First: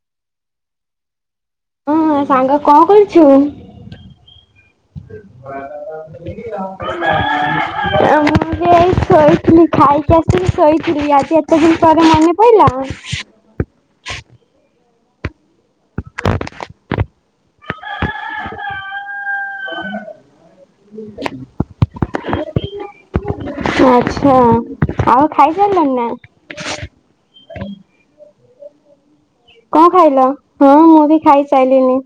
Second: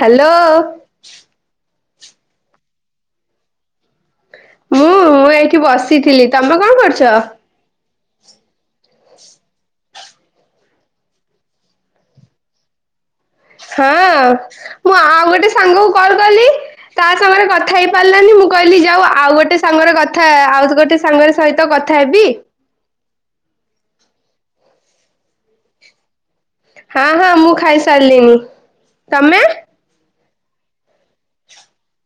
Hello. ହଁ ସାଙ୍ଗ କଣ କରୁଛୁ? ମୁଁ [unintelligible] ମୁଁ [unintelligible] ଏଇଠି ବସିଥିଲି ତମେ କଣ କରୁଛ? ଶୋଇଥିଲି ଖାଇକି ଆସିକି ଶୋଇଥିଲି ଆଜି ଏତେ ଦିନ ପରେ ମନେ ପିଲ ହଁଅ ମୁଁ ଆଉ ଗୋଟେ ସାଙ୍ଗକୁ କଲ କଲି ତା ସାଙ୍ଗରେ କଥା ହେଇ ପାରିଲାନି ମୁଁ କହିଲି ଯାଉ ଆଉ ଗୋଟେ ସାଙ୍ଗରେ କଥା ଆଉ ଗୋଟେ ସାଙ୍ଗରେ ସହିତ କଥା ହେବି ହୁଁ ଆଛା ଆଉ ଖାଇସାରିଲଣି ନା? ହଁ ହଁ ମୁଁ ଖାଇସାରିଲିଣି ତମେ କଣ ଖାଇଲ ହଁ ମୁଁ ବି ଖାଇସାଇଲିିନି।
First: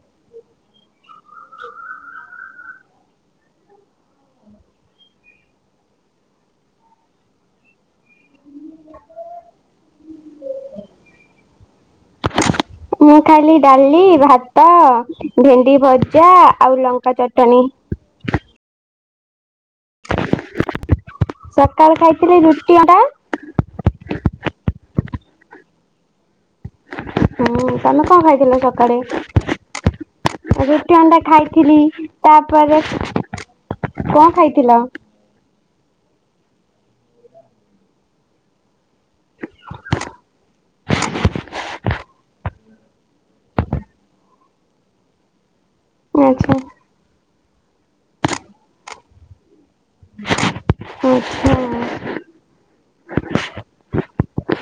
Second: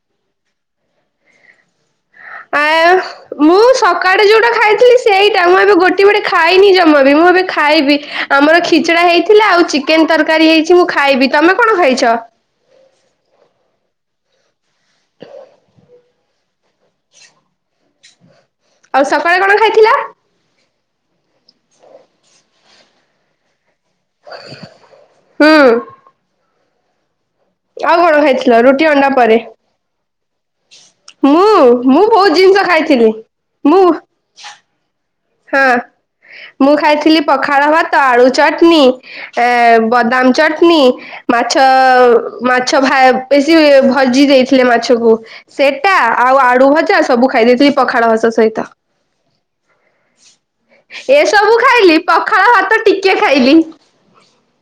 [inaudible] ଆଉ ମୁଁ ସକାଳେ ଯୋଉଟା ଖାଇଥିଲି ସେଇଟା ମୁଁ ଏବେ ଗୋଟେ ଗୋଟେ ଖାଇନି ଜମା ବି ମୁଁ ଏବେ ଖାଇବି। ଆମର ଛିଚଡା ହେଇଥିଲା ଆଉ ଚିକେନ ତରକାରୀ ହେଇଛି ମୁଁ ଖାଇବି ତମେ କଣ ଖାଇଛ? ମୁଁ ଖାଲି ଡାଲି ଭାତ ଭେଣ୍ଡି ଭଜା। ଆଉ ଲଙ୍କା ଚଟଣି। ଆଉ ସକାଳେ କଣ ଖାଇଥିଲା? ସଖାଳେ ଖାଇଥିଲି ରୁଟି ଅଣ୍ଡା ହୁଁ। ହୁଁ ଆଉ ତମେ କଣ ଖାଇଥିଲ ରୁଟି ସକାଳେ ଅଣ୍ଡା ପରେ ରୁ ରୁଟି ଅଣ୍ଡା ମୁଁ ଖାଇଥିଲି ମୁଁ ବହୁତ ଜିନିଷ ତାପରେ ଖାଇଥିଲି ମୁଁ କଣ ଖାଇଥିଲ? ହଁ। ମୁଁ ଖାଇଥିଲି ପଖାଳ ଭାତ ଆଳୁ ଚଟଣି ଏଁ ବଦାମ ଚଟଣି ମାଛ ମାଛ ଭା ବେଶୀ ଭଜି ଦେଇଥିଲେ ମାଛକୁ ସେଟା ଆଉ ଆଚ୍ଛା ଆଳୁ ଭଜା ସବୁ ଖାଇଦେଇଥିଲି ପଖାଳ ଭାତ ସହିତ ଏସବୁ ଆଚ୍ଛା ଖାଇଲି ପଖାଳ ଭାତ ଟିକେ ଖାଇଲି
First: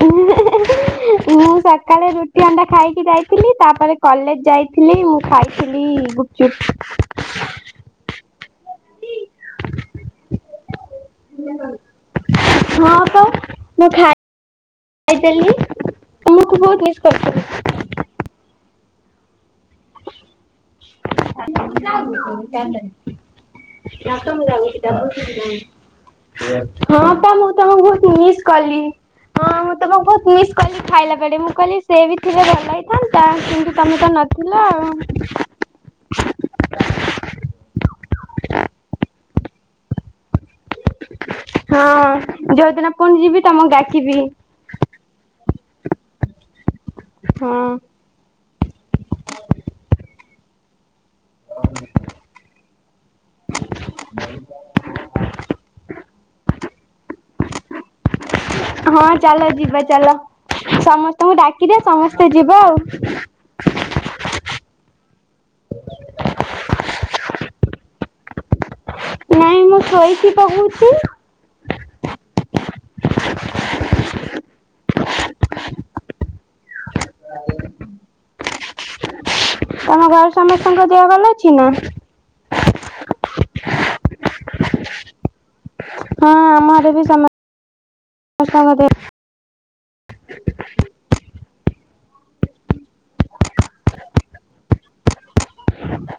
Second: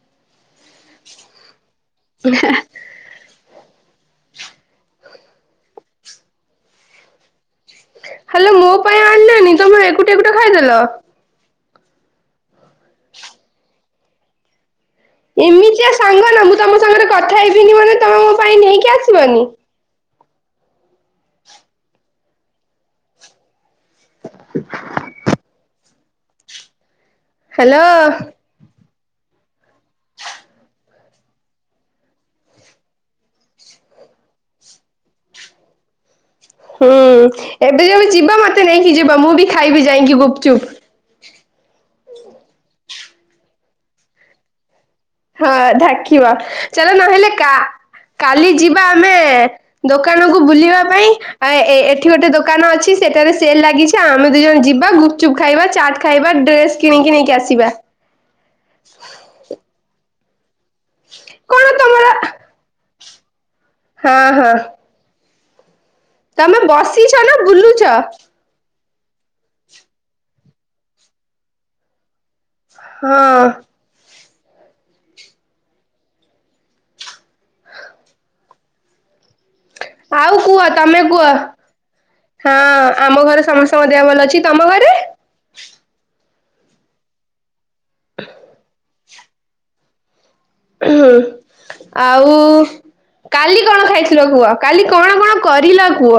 ଉଁ ହୁଁ ମୁଁ ସକାଳେ ରୁଟି ଅଣ୍ଡା ଖାଇକି ଯାଇଥିଲି ତାପରେ ମୁଁ କଲେଜ ଯାଇଥିଲି ମୁଁ ଖାଇଥିଲି ଗୁପଚୁପ ହେଲେ ମୋ ପାଇଁ ଆଣିଲନି ତମେ ଏକୁଟିଆ ଏକୁଟିଆ ଖାଇଦେଲ ହଁ ତ ମୁଁ ଖାଇ ଏମିତିଆ ସାଙ୍ଗ ନା ମୁଁ କୁ ତମ ବହୁତ ମିସ୍ ସାଙ୍ଗରେ କଥା କରିଥିଲି। ହେବିନି ମାନେ ତମେ ମୋ ପାଇଁ ନେଇକି ଆସିବନି [inaudible] ନାଟ ମୁଁ ଯାଉଛି [unintelligible] ଜାଗୁଛି ହଁ ତ ମୁଁ ତମକୁ ବହୁତ ମିସ୍ କଲି ହ ହଁ ମୁଁ [inaudible] ତମକୁ ବହୁତ ମିସ୍ କଲି ଖାଇଲା ବେଳେେ ମୁଁ କହିଲି ସେ ବି ଥିଲେ ଭଲ ହେଇଥାନ୍ତା କିନ୍ତୁ ତମେ ତ ନଥିଲ ଅ ହଁ। ହୁଁ ଏବେ ଯେବେ ଯିବ ମତେ ନେଇକି ଯିବା ମୁଁ ବି ଖାଇବି ଯାଇକି ଗୁପଚୁପ୍ ହଁ ଯୋଉଦିନ ପୁଣି ଯିବି ତମକୁ ଡାକିବି ହଁ ଢାକିବା ଚାଲ ନହେଲେ କା ହଁ। କାଲି ଯିବା ଦେଖିବା ଆମେ ଦୋକାନକୁୁ ବୁଲିବା ପାଇଁ ଆଏଁ ଏ ଏଠି ଗୋଟେ ଦୋକାନ ଦୋକାନ ଅଛି ସେଠାରେ ସେଲ୍ ଲାଗିଛି ଆମେ ଦୁଇ ଜଣ ଯିବା ଗୁପଚୁପ୍ ଖାଇବା ଚାଟ୍ ଖାଇବା ଡ୍ରେସ୍ କିଣିକି ନେଇକି ଆସି ଯିବା ହଁ ଚାଲ ଯିବା ଚାଲ ସମସ୍ତଙ୍କୁ କଣ ଡାକିବେ ତମର ସମସ୍ତେ ଯିବ ଅ ହଁ ହଁ। ତମେ ବସିଛ ନା ବୁଲୁଛ? ନାଇଁ ମୁଁ ଶୋଇଛିି କହୁଚି। ହଁ। ତମ ଘରେ ଆଉ କୁହ ସମସ୍ତଙ୍କ ତମେ ଦେହ କୁହ ଭଲ ଅଛି ନା ହଁ ଆମ ଘରେ ସମସ୍ତଙ୍କ ଦେହ ଭଲ ଅଛି। ତମ ଘରେ? ହଁ ଆମର ବି ସମ ସମତେ ଦେହ ଆଉ। କାଲି କଣ ଖାଇଥିଲ କୁହ କାଲି କଣ କଣ କରିଲ କୂହ?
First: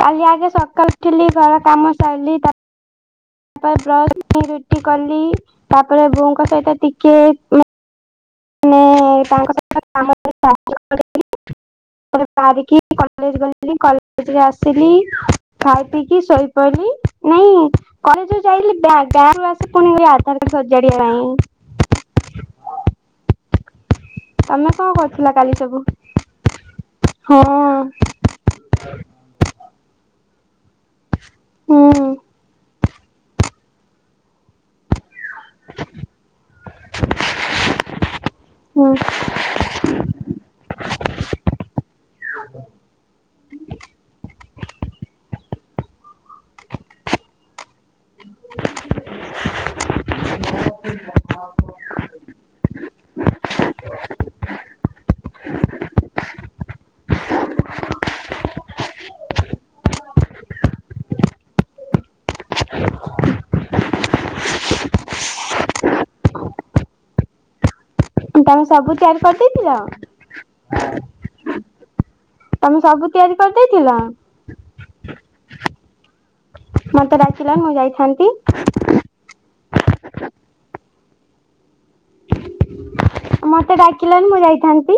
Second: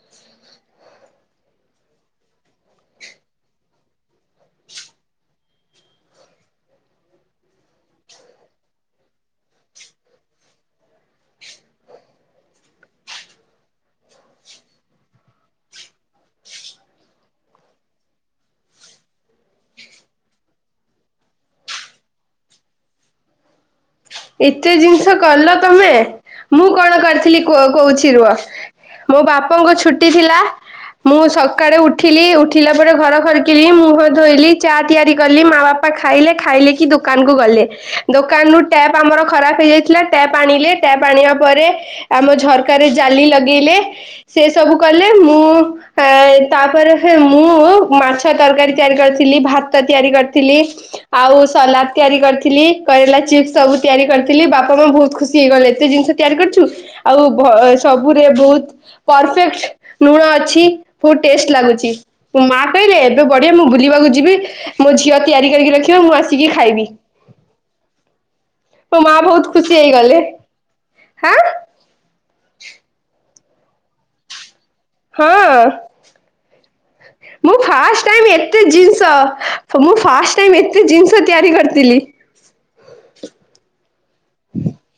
କାଲି ଆଗେ ସକାଳୁ ଉଠିଲି ଘର କାମ ସାରିଲି ତାପରେ ବ୍ରସ୍ ରୁଟି କଲି ତାପରେ ବୋଉଙ୍କ ସହିତ ଟିକିଏ ମୁଁ ତାଙ୍କ ସହି କାମ ସାହାଯ୍ୟ [unintelligible] ହ ହଁ [inaudible] ପରେ ବାହାରିକି କଲେଜ ଗଲି କଲେଜରେ ଆସିଲି ଖାଇ ପିଇକି ଶୋଇପଡ଼ିଲି। ନାଇଁ କଲେଜ ଯାଇଲେ ଗାଁରୁ ଆସ ପୁଣି ଆଧାର କାର୍ଡ ସଜାଡିବା ପାଇଁ ତମେ ଏତେ କଣ ଜିନିଷ କରୁଥିଲ କଲ କାଲି ସବୁ? ତମେ? ମୁଁ କଣ ହଁ କରିଥିଲି କୁହ କହୁଛି ରୁହ ମୋ ବାପାଙ୍କ ଛୁଟି ଥିଲା ମୁଁ ସକାଳେ ହୁଁ ଉଠିଲି ଉଠିଲା ପରେ ଘର ଖରକିଲି ମୁହ ଧୋଇଲି ଚା ତିଆରି କଲି ମା ବାପା ଖାଇଲେ ଖାଇଲେ କି ଦୋକାନୁ ଗଲେ ଦୋକାନ ହୁଁ ଟ୍ୟାପ୍ ଆମର ଖରାପ ହେଇଯାଇଥିଲା ଟ୍ୟାପ୍ ଆଣିଲେ ଟ୍ୟାପ୍ ଆଣିବା ପରେ ଆମ ଝରକାରେ ଜାଲି ଲଗେଇଲେ। ସେ ସବୁ କଲେ ମୁଁ ଏଁ ତାପରେ ମୁଁ ମାଛ ତରକାରୀ ତିଆରି କରିଥିଲି ଭାତ ତିଆରି କରିଥିଲି ଆଉ ସଲାଦ୍ ତିଆରି କରିଥିଲି କରରେଲା ଚିପ୍ସ ସବୁ ତିଆରି କରିଥିଲି ବାପା ମା ବହୁତ ଖୁସି ହେଇଗଲେ ଏତେ ଜିନିଷ ତିଆରି କରିଛୁ। ଆଉ ବହ [unintelligible] ସବୁରେ ବହୁତ ପରଫେକ୍ଟ୍। ଲୁଣ ଅଛି ପୁଟ୍। [unintelligible] ଟେଷ୍ଟ୍ ଲାଗୁଛି ମା କହିଲେ ଏବେ ବଢିଆ ମୁଁ ବୁଲିବାକୁ ଯିବି ମୋ ଝିଅ ତିଆରି କରି ରଖିବ ଆସିକି ଖାଇବି। ତମେ ସବୁ ମୋ ମା ତିଆରି ବହୁତ ଖୁସି ହେଇଗଲେ ହାଁ କରିଦେଇଥିଲ? ତମେ ସବୁ ତିଆରି କରି ଦେଇଥିଲ? ହଁ ମତେ ମୁଁ ଡାକିଲନି ଫାଷ୍ଟ ଯାଇଥାନ୍ତି ଟାଇମ୍ ଏତେ ଜିନିଷ ମୁଁ ଫାଷ୍ଟ ଟାଇମ୍ ଏତେ ଜିନିଷ ତିଆରି କରିଥିଲି। ମତେ ଡାକିଲନି ମୁଁ ଯାଇଥାନ୍ତି।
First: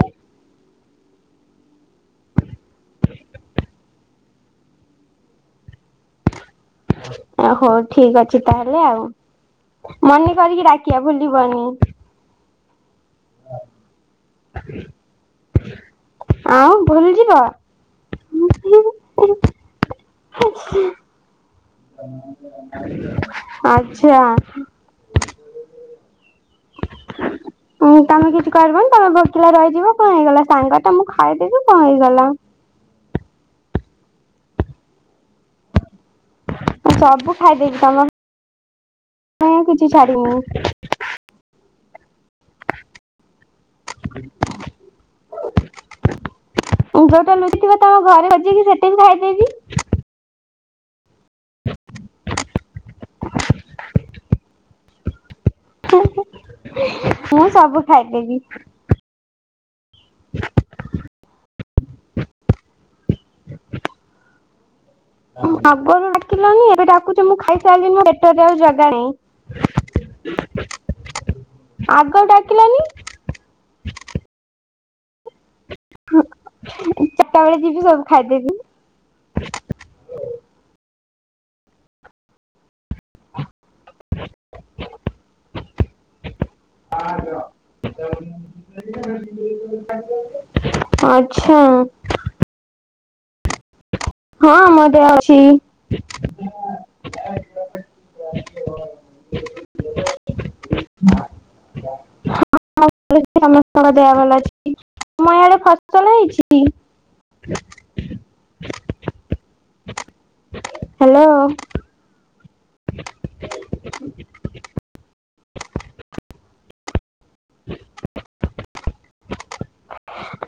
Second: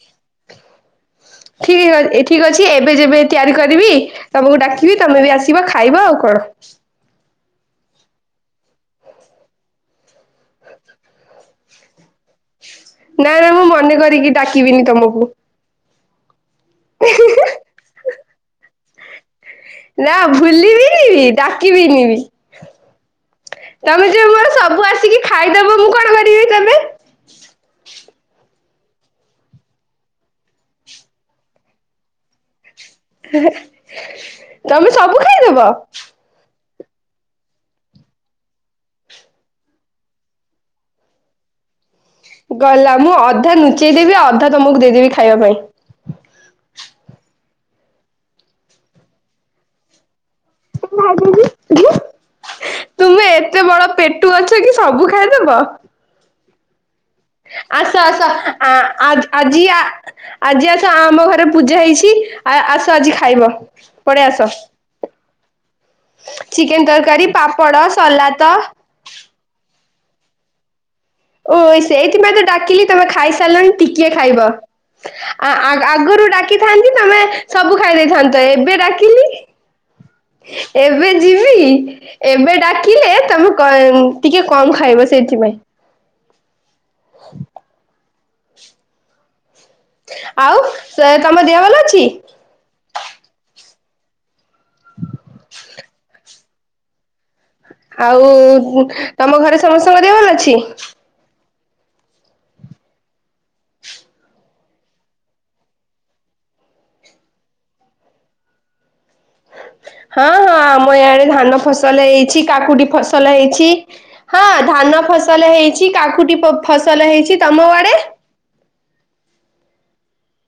ଠିକ ଅ ଠିକ ଅଛି ଏବେ ଯେବେ ତିଆରି କରିବି ତମକୁ ଡାକିବି ତମେ ବି ଆସିବ ଖାଇବ ଆଉ କଣ। ବଡ଼। ହଉ ଠିକ ଅଛି ତାହେଲେ ଆଉ ମନେ କରିକି ଡାକିବା। ଭୁଲିବନି। ନା ନା ମୁଁ ମନେ କରିକି ଡାକିବିନି ତମକୁ ଆଉ ଭୁଲି ଯିବ। ନା ଭୁଲିବିନି ଡା ଡ଼ାକିବନି ବି ତମେ ଆଚ୍ଛା। ଯୋଉ ମୋର ସବୁ ଆସିକି ଖାଇଦବ ମୁଁ କଣ କରିବି [unintelligible] ଓ! ତମେ କିଛି କରିବନି ତମେ ଭୋକିଲା ରହିଯିବ କଣ ହେଇଗଲା ସାଙ୍ଗଟା ମୁଁ ଖାଇଦେବି କଣ ହେଇଗଲା। ତମେ ସବୁ ଖାଇଦବ। ସବୁ ଖାଇ ଦେଇକି ତମର ମୁଁ କିଛି ଛାଡ଼ିବିନି। ଗଲା ମୁଁ ଅଧା ନୁ ନୁଚେଇ ଦେବି ଅଧା ତମକୁ ଦେଇଦେବି ଖାଇବା ପାଇଁ। ଯୋଉଟା ଲୁଚିଥିବ ତମ ଘରେ ହଯିକି ସେଟିକି ଖାଇଦେବି। [unintelligible] ତୁମେ ଏତେ ବଡ ପେଟୁ ଅଛ କି ସବୁ ଖାଇଦବ। ସେ ଆସ ଆସ ଆ-ଆଜି ଆଜି ଆସ ଆମ ଘରେ ପୂଜା ହେଇଛି ଆ-ଆସ ଆଜି ଖାଇବ ପଳେଇ ଆସ। ଆଗରୁ ଡାକିଲନି ଏବେ ଚିକେନ ଡାକୁଛି ତରକାରୀ ମୁଁ ପାପଡ଼ ଖାଇସାରିଲିନି ମ ସଲାତ ପେଟରେ ଆଉ ଜଗା ନାହିଁ। ହ ଓ ସେଇଥିପାଇଁ ତ ଡାକିଲନି ଡାକିଲି ତମେ ଖାଇସାରିଲଣି ଟିକିଏ ଖାଇବ। ଆ-ଆଗରୁ ଡାକିଥାନ୍ତି ତମେ ଚାରିଟା ବେଳେ ସବୁ ଯିବି ଖାଇ ଦେଇଥାନ୍ତ ଖାଇଦେବି। ଏବେ ଡାକିଲି। ଏବେ ଯିବି ଏବେ ଡାକିଲେ ତମେ କ ଟିକେ କମ ଖାଇବ ସେଇଥିପାଇଁ। ଆଉ [unintelligible] ତମ ଦେହ ଆଚ୍ଛା। ଭଲ ଅଛି? ହଁ ମତେ ଅଛି। ଆଉ ତମ ଘରେ ସମସ୍ତଙ୍କ ଦେହ ଭଲ ଅଛି। ହଁ ସମ ଦେଆ ଭଲ ଅଛି ତମ ଏଆଡେ ଫସଲ ହେଇଛି? [inaudible] ହଁ ହଁ ଆମ ଇଆଡ ହ୍ୟାଲୋ। ଧାନ ଫସଲ ଏଇ ଇଛି କାକୁଟି ଫସଲ ହେଇଛି ହଁ ଧାନ ଫସଲ ହେଇଛି କାକୁଟି ପ ଫସଲ ହେଇଛି। ତମ ଆଡେ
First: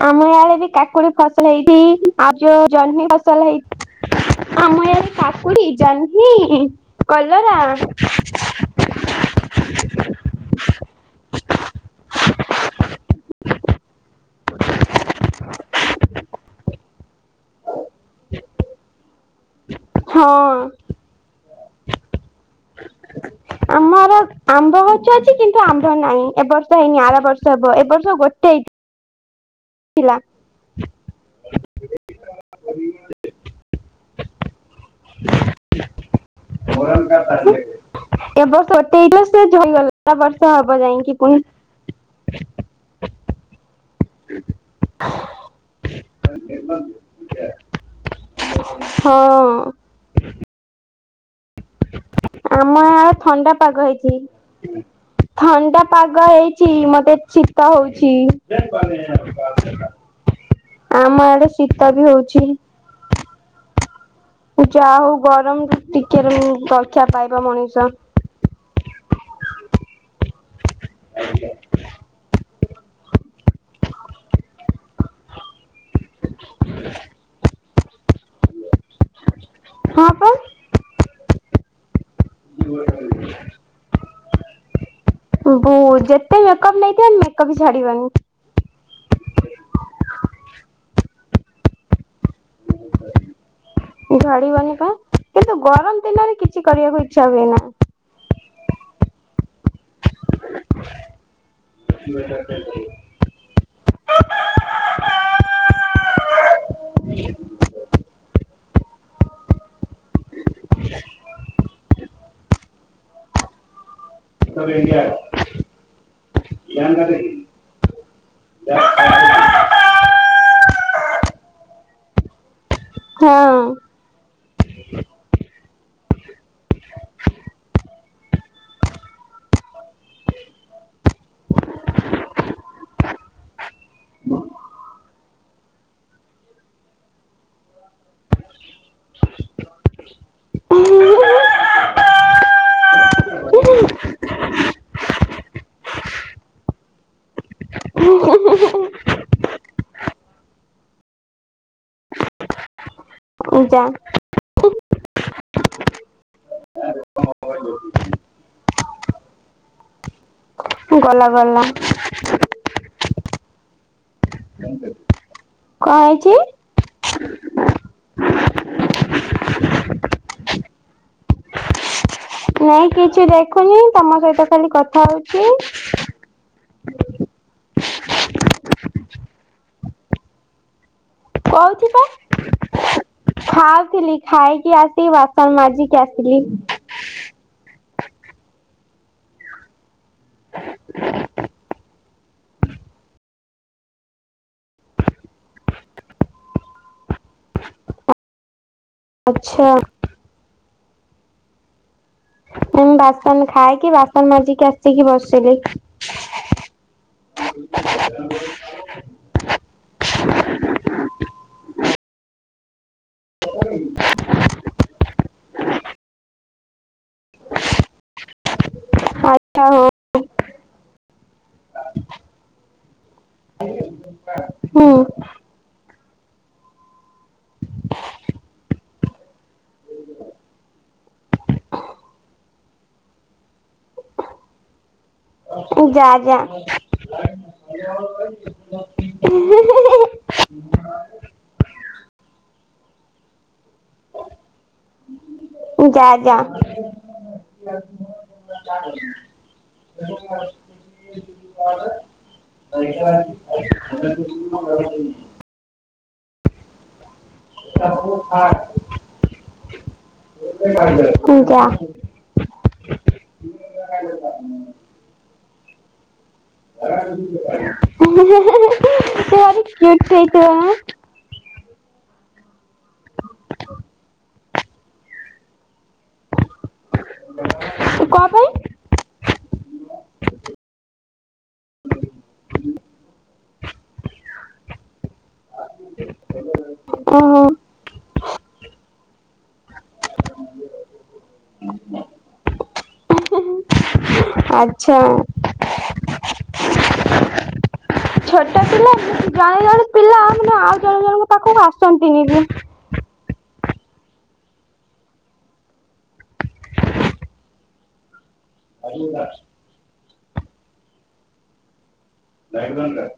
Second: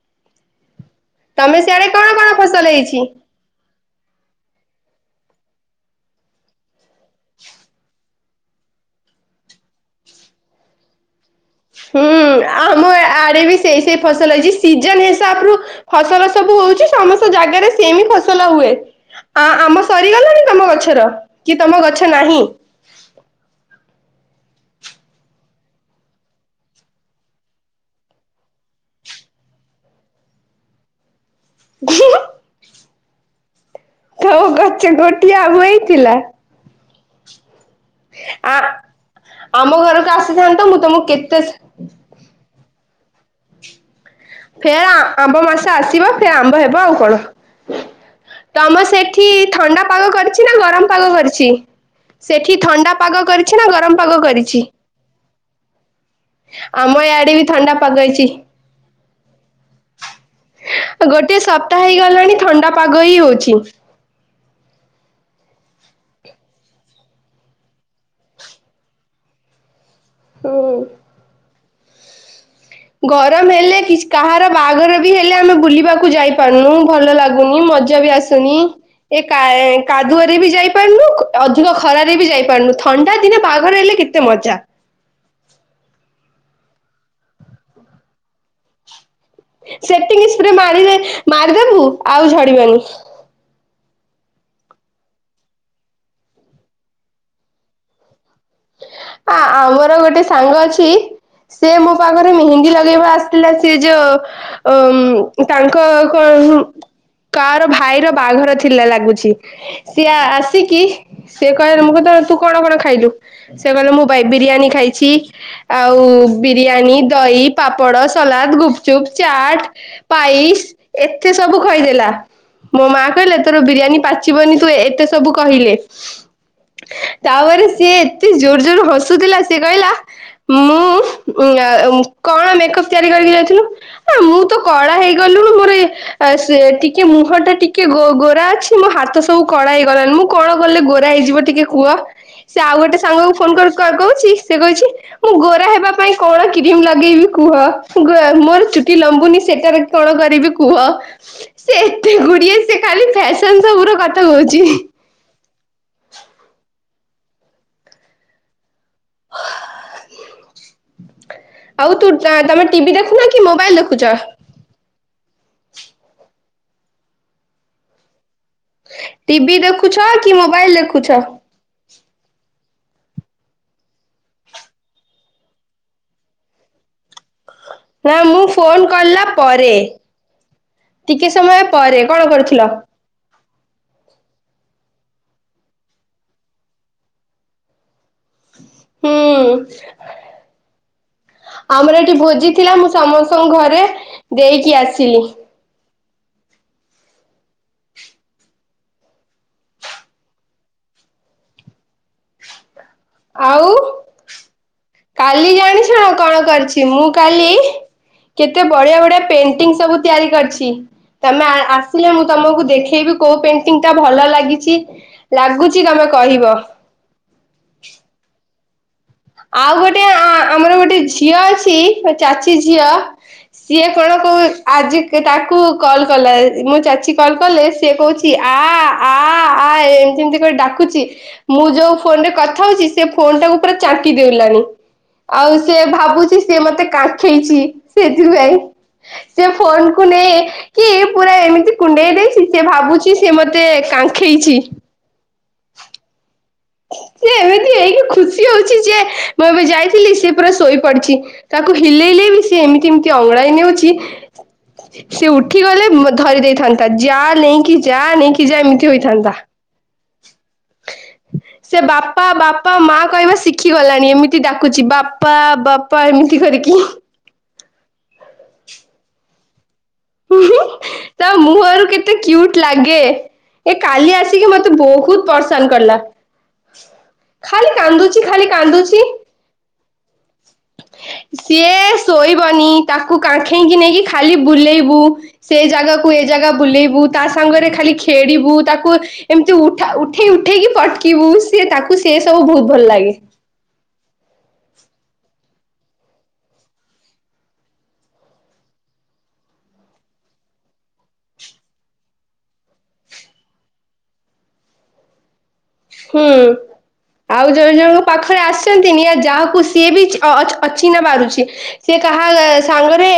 ଆମ ୟାଡେ ବି କାକୁଡି ଫସଲ ତମେ ସିଆଡେ କଣ ହେଇଛି ଆଉ କଣ ଯୋଉ ଫସଲ ହେଇଛି? ଜହ୍ନି ଫସଲ ହେଇ ଆମ ଇଆଡ଼େ କାକୁଡ଼ି ଜହ୍ନି କଲରା ହୁଁ ଆମ ଆ-ଆଡେ ବି ସେଇ ସେଇ ଫସଲ ହେଇଛି ସିଜନ ହିସାବ ରୁ ଫସଲ ସବୁ ହଉଛି ସମସ୍ତ ଜାଗାରେ ସେମିତି ଫସଲ ହୁଏ ଆ-ଆମ ସରିଗଲାଣିି ହଁ ତମ ଗଛର କି ତମ ଗଛ ନାହିଁ। ଆମର ଆମ୍ବ ଗଛ ଅଛି କିନ୍ତୁ ଆମ୍ଭ ନାହିଁ ଏବ ବର୍ଷ ହେଇନି ଆର ବର୍ଷ ହେବ ଏ ବର୍ଷ ଗୋଟେ ହେଇଚି। ଥିଲା। ଘୁଁ। [inaudible] ତୋ ଗଛ ଗୋଟିଏ ଆମ୍ୱ ହେଇଥିଲା। [unintelligible] ଏ ଆ ବର୍ଷ [unintelligible] ଆମ ଘରକୁ ଝଡିଗଲା ବର୍ଷେ ଆସିଥାନ୍ତ ମୁଁ ହବ ତମକୁ ଯାଇକି ପୁଣି। କେତେ ଫେରେ ଆମ୍ବ ମାସ ଆସିବ ଫେରେ ଆମ୍ବ ହେବ ଆଉ କଣ। ତମ ସେଠି ହଁ ଥଣ୍ଡା ପାଗ କରିଚି ନା ଗରମ ପାଗ କରିଚି। ସେଠି ଆମ ଥଣ୍ଡା ଇଆଡେ ପାଗ ଥଣ୍ଡା କରିଛି ନା ଗରମ ହେଇଛି। ପାଗ କରିଛି। ଥଣ୍ଡା ପାଗ ହେଇଚି ଆମ ମତେ ଇଆଡେ ବି ଚିତ ଥଣ୍ଡା ପାଗ ହଉଚି। ହେଇଛି। ଆମ ଗୋଟିଏ ଆଡେ ସପ୍ତାହ ଶୀତ ବି ହେଇଗଲାଣି ହଉଛି। ଥଣ୍ଡା ପାଗ ହିଁ ହଉଛି। ଯା ହଉ ଗରମରୁ ଟିକେ ରକ୍ଷା ପାଇବ ମଣିଷ। ହୁଁ। [inaudible] ଗରମ ହେଲେ କି କାହାର ବାହାଘର ବି ହେଲେ ଆମେ ବୁଲିବାକୁ ଯାଇ ପାରୁନୁ, ଭଲ ଲାଗୁନି, ମଜା ବି ଆସୁନି ଏ କା ହଁ ପା କାଦୁଅରେ ବି ଯାଇପାରୁୁନୁ ଅଧିକ ଖରାରେ ବି ଯାଇପାରୁନୁ ଥଣ୍ଡା ଦିନେ ବାହାଘର ହେଲେ କେତେ ମଜା। ବୁ ଯେତେ ମେକପ୍ ନେଇଥିବେ ମେକପ୍ ବି ଛାଡିବନି। ସେତିକି ସ୍ପ୍ରେ ମାରି ମାରିଦେବୁ ଆଉ ଝଡିବନି। ଝଡିବନି କଁ କିନ୍ତୁ ଗରମ ଦିନରେ କିଛି କରିବାକୁ ଇଚ୍ଛା ହୁଏ ନା। ଆ ଆମର ଗୋଟେ ସାଙ୍ଗ ଅଛି ସିଏ ମୋ ପାଖରେ ମେହେନ୍ଦୀ ଲଗେଇବ ଆସିଥିଲା ସିଏ ଯୋଉ ଅମ୍ ତାଙ୍କ କ କାର ଭାଇର ବାହାଘର ଥିଲା ଲାଗୁଛି, ସିଏ ଆସ କିି ସେ କହିଲେ ମୁଁ କହିଲି ତୁ କଣ କଣ ଖାଇଲୁ, ସେ କହିଲେ ମୁଁ ପାଏ ବିରିୟାନୀ ଖାଇଛି, ଆଉ ବିରିୟାନୀ, ଦହି, ପାପଡ଼, ସଲାଦ ଗୁପଚୁପ୍ ଚାଟ, ପାଇସ୍। ଏତେ ସବୁ କହିଦେଲା ମୋ ମା କହିଲେ ତୋର ହଁ। ବିରିୟାନୀ ପାଚିବନି ତୁ ଏ-ଏତେ ସବୁ କହିଲେ। ତାପରେ ସିଏ ଏତେ ଜୋର ଜୋର ହସୁଥିଲା ସେ କହିଲା ମୁଁ ଏ କଣ ମେକପ୍ ତିଆରି କରି ଯାଇଥିଲୁ, ଆଁ ମୁଁ ତ କଳା ହେଇଗଲୁଣୁ ମୋର ଆ ସେ ଟିକେ ମୁହଁଟା ଟିକେ ଗୋ ଗୋରା ଅଛି ମୋ ହାତ ସବୁ କଳା ହେଇଗଲାଣି ମୁଁ କଣ କଲେ ଗୋରା ହେଇଯିବ ଟିକେ କୁହ। ସେ ଆଉ ଗୋଟେ ସାଙ୍ଗକୁ ଫୋନ କ-କହୁଚି ସେ କହୁଚି ମୁଁ ଗୋରା ହେବା ପାଇଁ କଣ କ୍ରିମ ଲଗେଇବି କୁହ। ଗୋ ମୋର ଚୁଟି ଲମ୍ବୁନି ସେଟାରେ କଣ କରିବି କୁହ, ସେ ଏତେ ଗୁଡିଏ ସେ ଖାଲି ଫ୍ୟାସନ ଯା ସବୁର କଥା କହୁଚି। ହ। ଗଲା। ଗଲା ଆଉ ତୁ ତମେ ଟିଭି ଦେଖୁନ କି ମୋବାଇଲ ଦେଖୁଚ? କଁ ହେଇଛି? ଟିଭି ଦେଖୁଛ କି ମୋବାଇଲ ଦେଖୁଛ? ନାଇଁ କିଛି ଦେଖୁନି ତମ ସହିତ ଖାଲି କଥା ହଉଛି। [unintelligible] ନା ମୁଁ ଫୋନ କଲା ପରେ। ଟିକେ ସମୟ କହୁଚି ପରେ ବା କଣ କରୁଥିଲ? ଖାଉଥିଲି ଖାଇକି ଆସିକି ବା ସନ ମାଜିକି ଆସିଲି। ହୁଁ। [unintelligible] ଆମର ଏଠି ଭୋଜି ଥିଲା ମୁଁ ସମସ୍ତଙ୍କ ଘରେ ଦେଇକି ଆସିଲି। ଆଚ୍ଛା। ମୁଁ ବାସନ ଆଉ ଖାଇକି ବାସନ ମାଜିକି ଆସଚି। କାଲି ଜାଣିଛୁ ନା କଣ କରିଛି, ମୁଁ କାଲି କେତେ ବଢିଆ ବଢିଆ ପେଣ୍ଟିଙ୍ଗ ସବୁ ତିଆରି କରିଛି, ତମେ ଆ-ଆସ। ମୁଁ ତମକୁ ଦେଖେଇବି କୋଉ ପେଣ୍ଟିଂ ଟା ଭଲ ଲାଗିଛି। ଲାଗୁଛି ତମେ କହିବ। ଆଚ୍ଛା ଆଉ ହଉ ଗୋଟେ ଆମର ଗୋଟେ ଝିଅ ଅଛି ଚାଚୀ ଝିଅ- ସିଏ କଣ କ ଆଜି ହୁଁ। ତାକୁ କଲ୍ କଲା ମୋ ଚାଚୀ କଲ୍ କଲେ ସେ କହୁଛି ଆ ଆ ଆ ଏମତିଏମତି ଡା ଖ ମୁଁ ଯୋଉ ଫୋନ ରେ କଥା ହଉଛି ସେ ଫୋନ ଟାକୁ ପୁରା ଚାଟିି ଦେଉଲାଣି। ଆଉ ସିଏ ଯା ଯା ଭାବୁଛି ସିଏ ମତେ କାଖେଇଛି ସେଥିପାଇଁ। ସେ ଫୋନ କ ନେଇ କି ପୁରା ଏମିତି କୁଣ୍ଡେଇ ଦେଇ ସେ ଭାବୁଛି ସେ ମତେ କାଖେଇଛି। ଯା ଯା [unintelligible] ସେ ଏମିତି ହେଇକି ଖୁସି ହଉଛି ଯେ ମୁଁ ଏବେ ଯାଇଥିଲି ସେ ପୁରା ଶୋଇପଡିଛି ତାକୁ ହିଲେଇ ବି ସେ ଏମିତି ଏମିତି ଅଙ୍ଗଡ଼ାଇ ନେଉଛି ସେ ଉଠି ଗଲେ ଧରି ଦେଇଥାନ୍ତା ଯା ନେଇକି ଯା ନେଇକି ଯା ଏମିତି ହୋଇଥାନ୍ତା। [inaudible] କଞା। ସେ ବାପା ବାପା ମା କହିବା ଶିଖି ଗଲାଣି ଏମିତି ଡାକୁଛି ବାପା ବାପା ଏମିତି କରିକି। ହେ ହେ ହେ ସେ ଭାରି କ୍ୟୁଟି ହେଇଥିବ ତା ନା? ମୁହଁରୁ କେତେ କ୍ୟୁଟି ଲାଗେ ଏ କାଲି ଆସିକି ମତେ ବହୁତ ପସନ୍ଦ କଲା। ଖାଲି କାନ୍ଦୁଚି କଣ ଖାଲି ପାଇଁ? କାନ୍ଦୁଛି। [unintelligible] ସିଏ ଶୋଇବନି ତାକୁ କାଖେଇକି ନେଇକି ଖାଲି ବୁଲେଇବୁ ସେଇ ଜାଗାକୁ ଜାଗା ବୁଲେଇବୁ ତା ଓହୋ ସାଙ୍ଗରେ ଖାଲି ଖେଳିବୁ ତାକୁ ଏମିତି ଉଠ ଉଠେଇ ଉଠେଇକି ପଟକିବୁ। ସିଏ ତାକୁ ସିଏ ସବୁ ବହୁତ ଭଲ ଲାଗେ। ଆଛା। ଛୋଟ ପିଲା ଜଣେ ଜଣେ ପିଲା ମାନେ ଆଉ ଜଣେ ଜଣଙ୍କ ପାଖକୁ ଆସନ୍ତିନି ବି। [unintelligible] ହୁଁ ଆଉ ଜଣେ ଜଣଙ୍କ ପାଖରେ ଆସନ୍ତିନି ଯାହାକୁ ସିଏ ବି ଅଛି ନା ବାରୁଛି ସେ କାହା ସାଙ୍ଗରେ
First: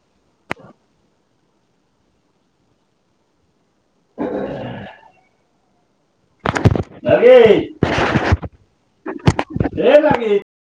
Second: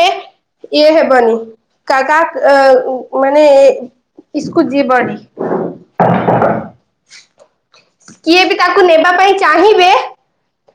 ଇଏ ହେବନି କା କା ଏ ମାନେ ସ୍କୁ ଜୀବନୀ। [inaudible] କିଏ ବି ତାକୁ ନେବା ପାଇଁ ଚାହିଁବେ।